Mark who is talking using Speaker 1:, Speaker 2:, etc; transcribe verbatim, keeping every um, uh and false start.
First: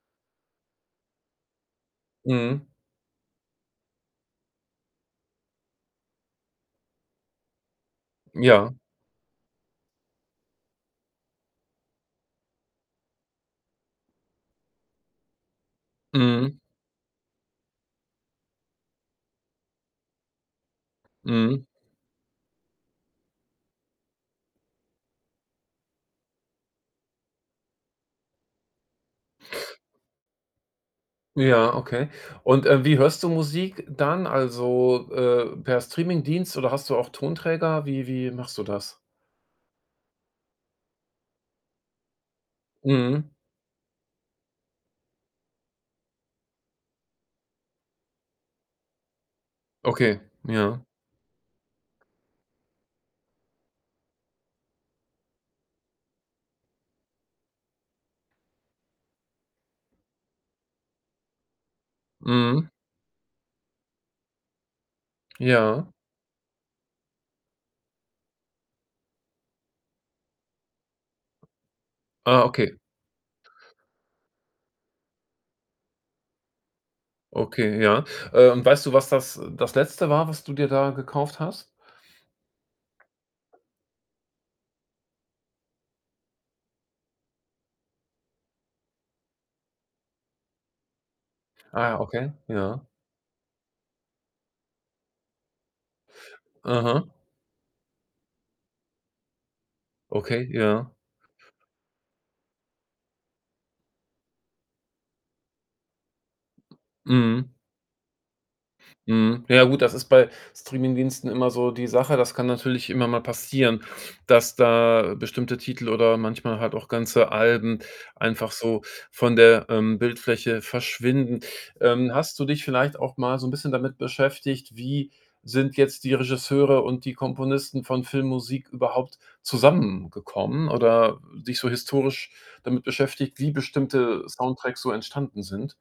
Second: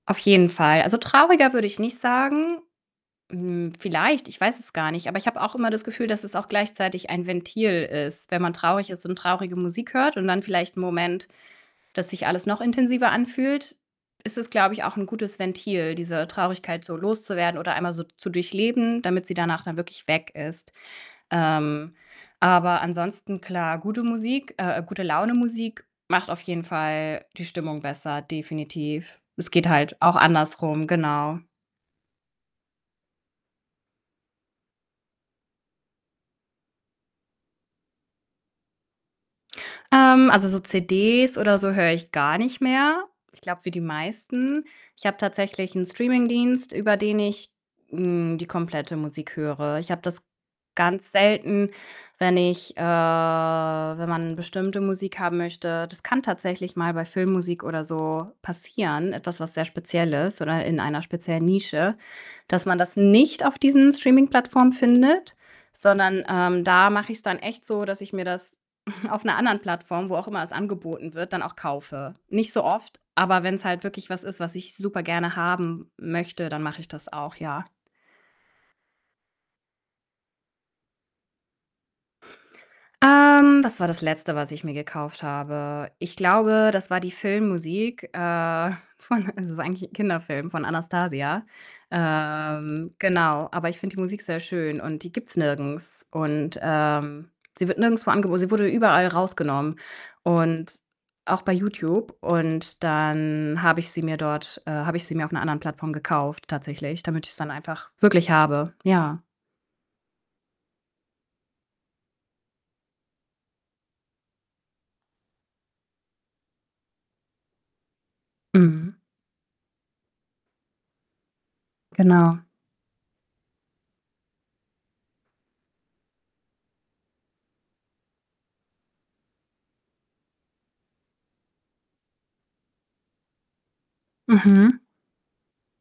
Speaker 1: Auf jeden Fall. Also, trauriger würde ich nicht sagen.
Speaker 2: Mhm.
Speaker 1: Hm, vielleicht, ich weiß es gar nicht. Aber ich habe auch immer das Gefühl, dass es auch gleichzeitig ein Ventil ist. Wenn man
Speaker 2: Ja.
Speaker 1: traurig ist und traurige Musik hört und dann vielleicht 'n Moment, dass sich alles noch intensiver anfühlt, ist es, glaube ich, auch 'n gutes Ventil, diese
Speaker 2: Mhm.
Speaker 1: Traurigkeit so loszuwerden oder einmal so zu durchleben, damit sie danach dann wirklich weg ist.
Speaker 2: Mhm.
Speaker 1: Ähm, aber ansonsten klar. Gute Musik, äh, Gute Laune-Musik macht auf jeden Fall die Stimmung besser, definitiv. Es geht halt auch andersrum, genau.
Speaker 2: Ja, okay. Und, äh, wie hörst du Musik dann, also, äh, per Streaming-Dienst oder hast du auch Tonträger? Wie wie machst du das?
Speaker 1: Ähm, also so CDs oder so höre ich gar nicht mehr.
Speaker 2: Mhm.
Speaker 1: Ich glaube, wie die meisten. Ich habe tatsächlich 'n Streaming-Dienst, über den ich, hm, die komplette Musik höre. Ich habe
Speaker 2: Okay,
Speaker 1: das
Speaker 2: ja.
Speaker 1: ganz selten, wenn ich, äh wenn man bestimmte Musik haben möchte. Das kann tatsächlich mal bei Filmmusik oder so passieren, etwas was sehr speziell ist oder in einer speziellen Nische, dass
Speaker 2: Mhm.
Speaker 1: man das nicht auf diesen Streaming-Plattformen findet,
Speaker 2: Ja.
Speaker 1: sondern, ähm, da mache ich 's dann echt so, dass ich mir das auf 'ner anderen Plattform, wo auch immer es angeboten wird, dann auch kaufe.
Speaker 2: Ah,
Speaker 1: Nicht so
Speaker 2: okay.
Speaker 1: oft, aber wenn 's halt wirklich was ist, was ich super gerne haben möchte, dann mache ich das auch, ja.
Speaker 2: Okay, ja. Äh, und weißt du, was das das Letzte war, was du dir da gekauft hast?
Speaker 1: Ähm, das war das Letzte, was ich mir gekauft habe. Ich glaube, das war die Filmmusik, äh, von es ist eigentlich 'n Kinderfilm, von „Anastasia“.
Speaker 2: Ah, ja, okay. Ja.
Speaker 1: Ähm, genau. Aber ich finde die Musik sehr schön und die gibt 's nirgends und,
Speaker 2: Aha.
Speaker 1: ähm, sie wird nirgendswo angebo sie wurde überall rausgenommen
Speaker 2: Okay,
Speaker 1: und
Speaker 2: ja.
Speaker 1: auch bei Youtube. Und dann habe ich sie mir dort, äh habe ich sie mir auf 'ner anderen Plattform gekauft, tatsächlich. Damit ich's dann
Speaker 2: Mhm.
Speaker 1: einfach wirklich habe, ja.
Speaker 2: Mhm. Ja gut, das ist bei Streaming-Diensten immer so die Sache. Das kann natürlich immer mal passieren, dass da bestimmte Titel oder manchmal halt auch ganze Alben einfach so
Speaker 1: Mhm.
Speaker 2: von der, ähm, Bildfläche verschwinden. Ähm, hast
Speaker 1: Genau.
Speaker 2: du dich vielleicht auch mal so 'n bisschen damit beschäftigt, wie sind jetzt die Regisseure und die Komponisten von Filmmusik überhaupt zusammengekommen oder dich so historisch damit beschäftigt, wie bestimmte, äh,
Speaker 1: Mhm.
Speaker 2: Soundtracks so entstanden sind?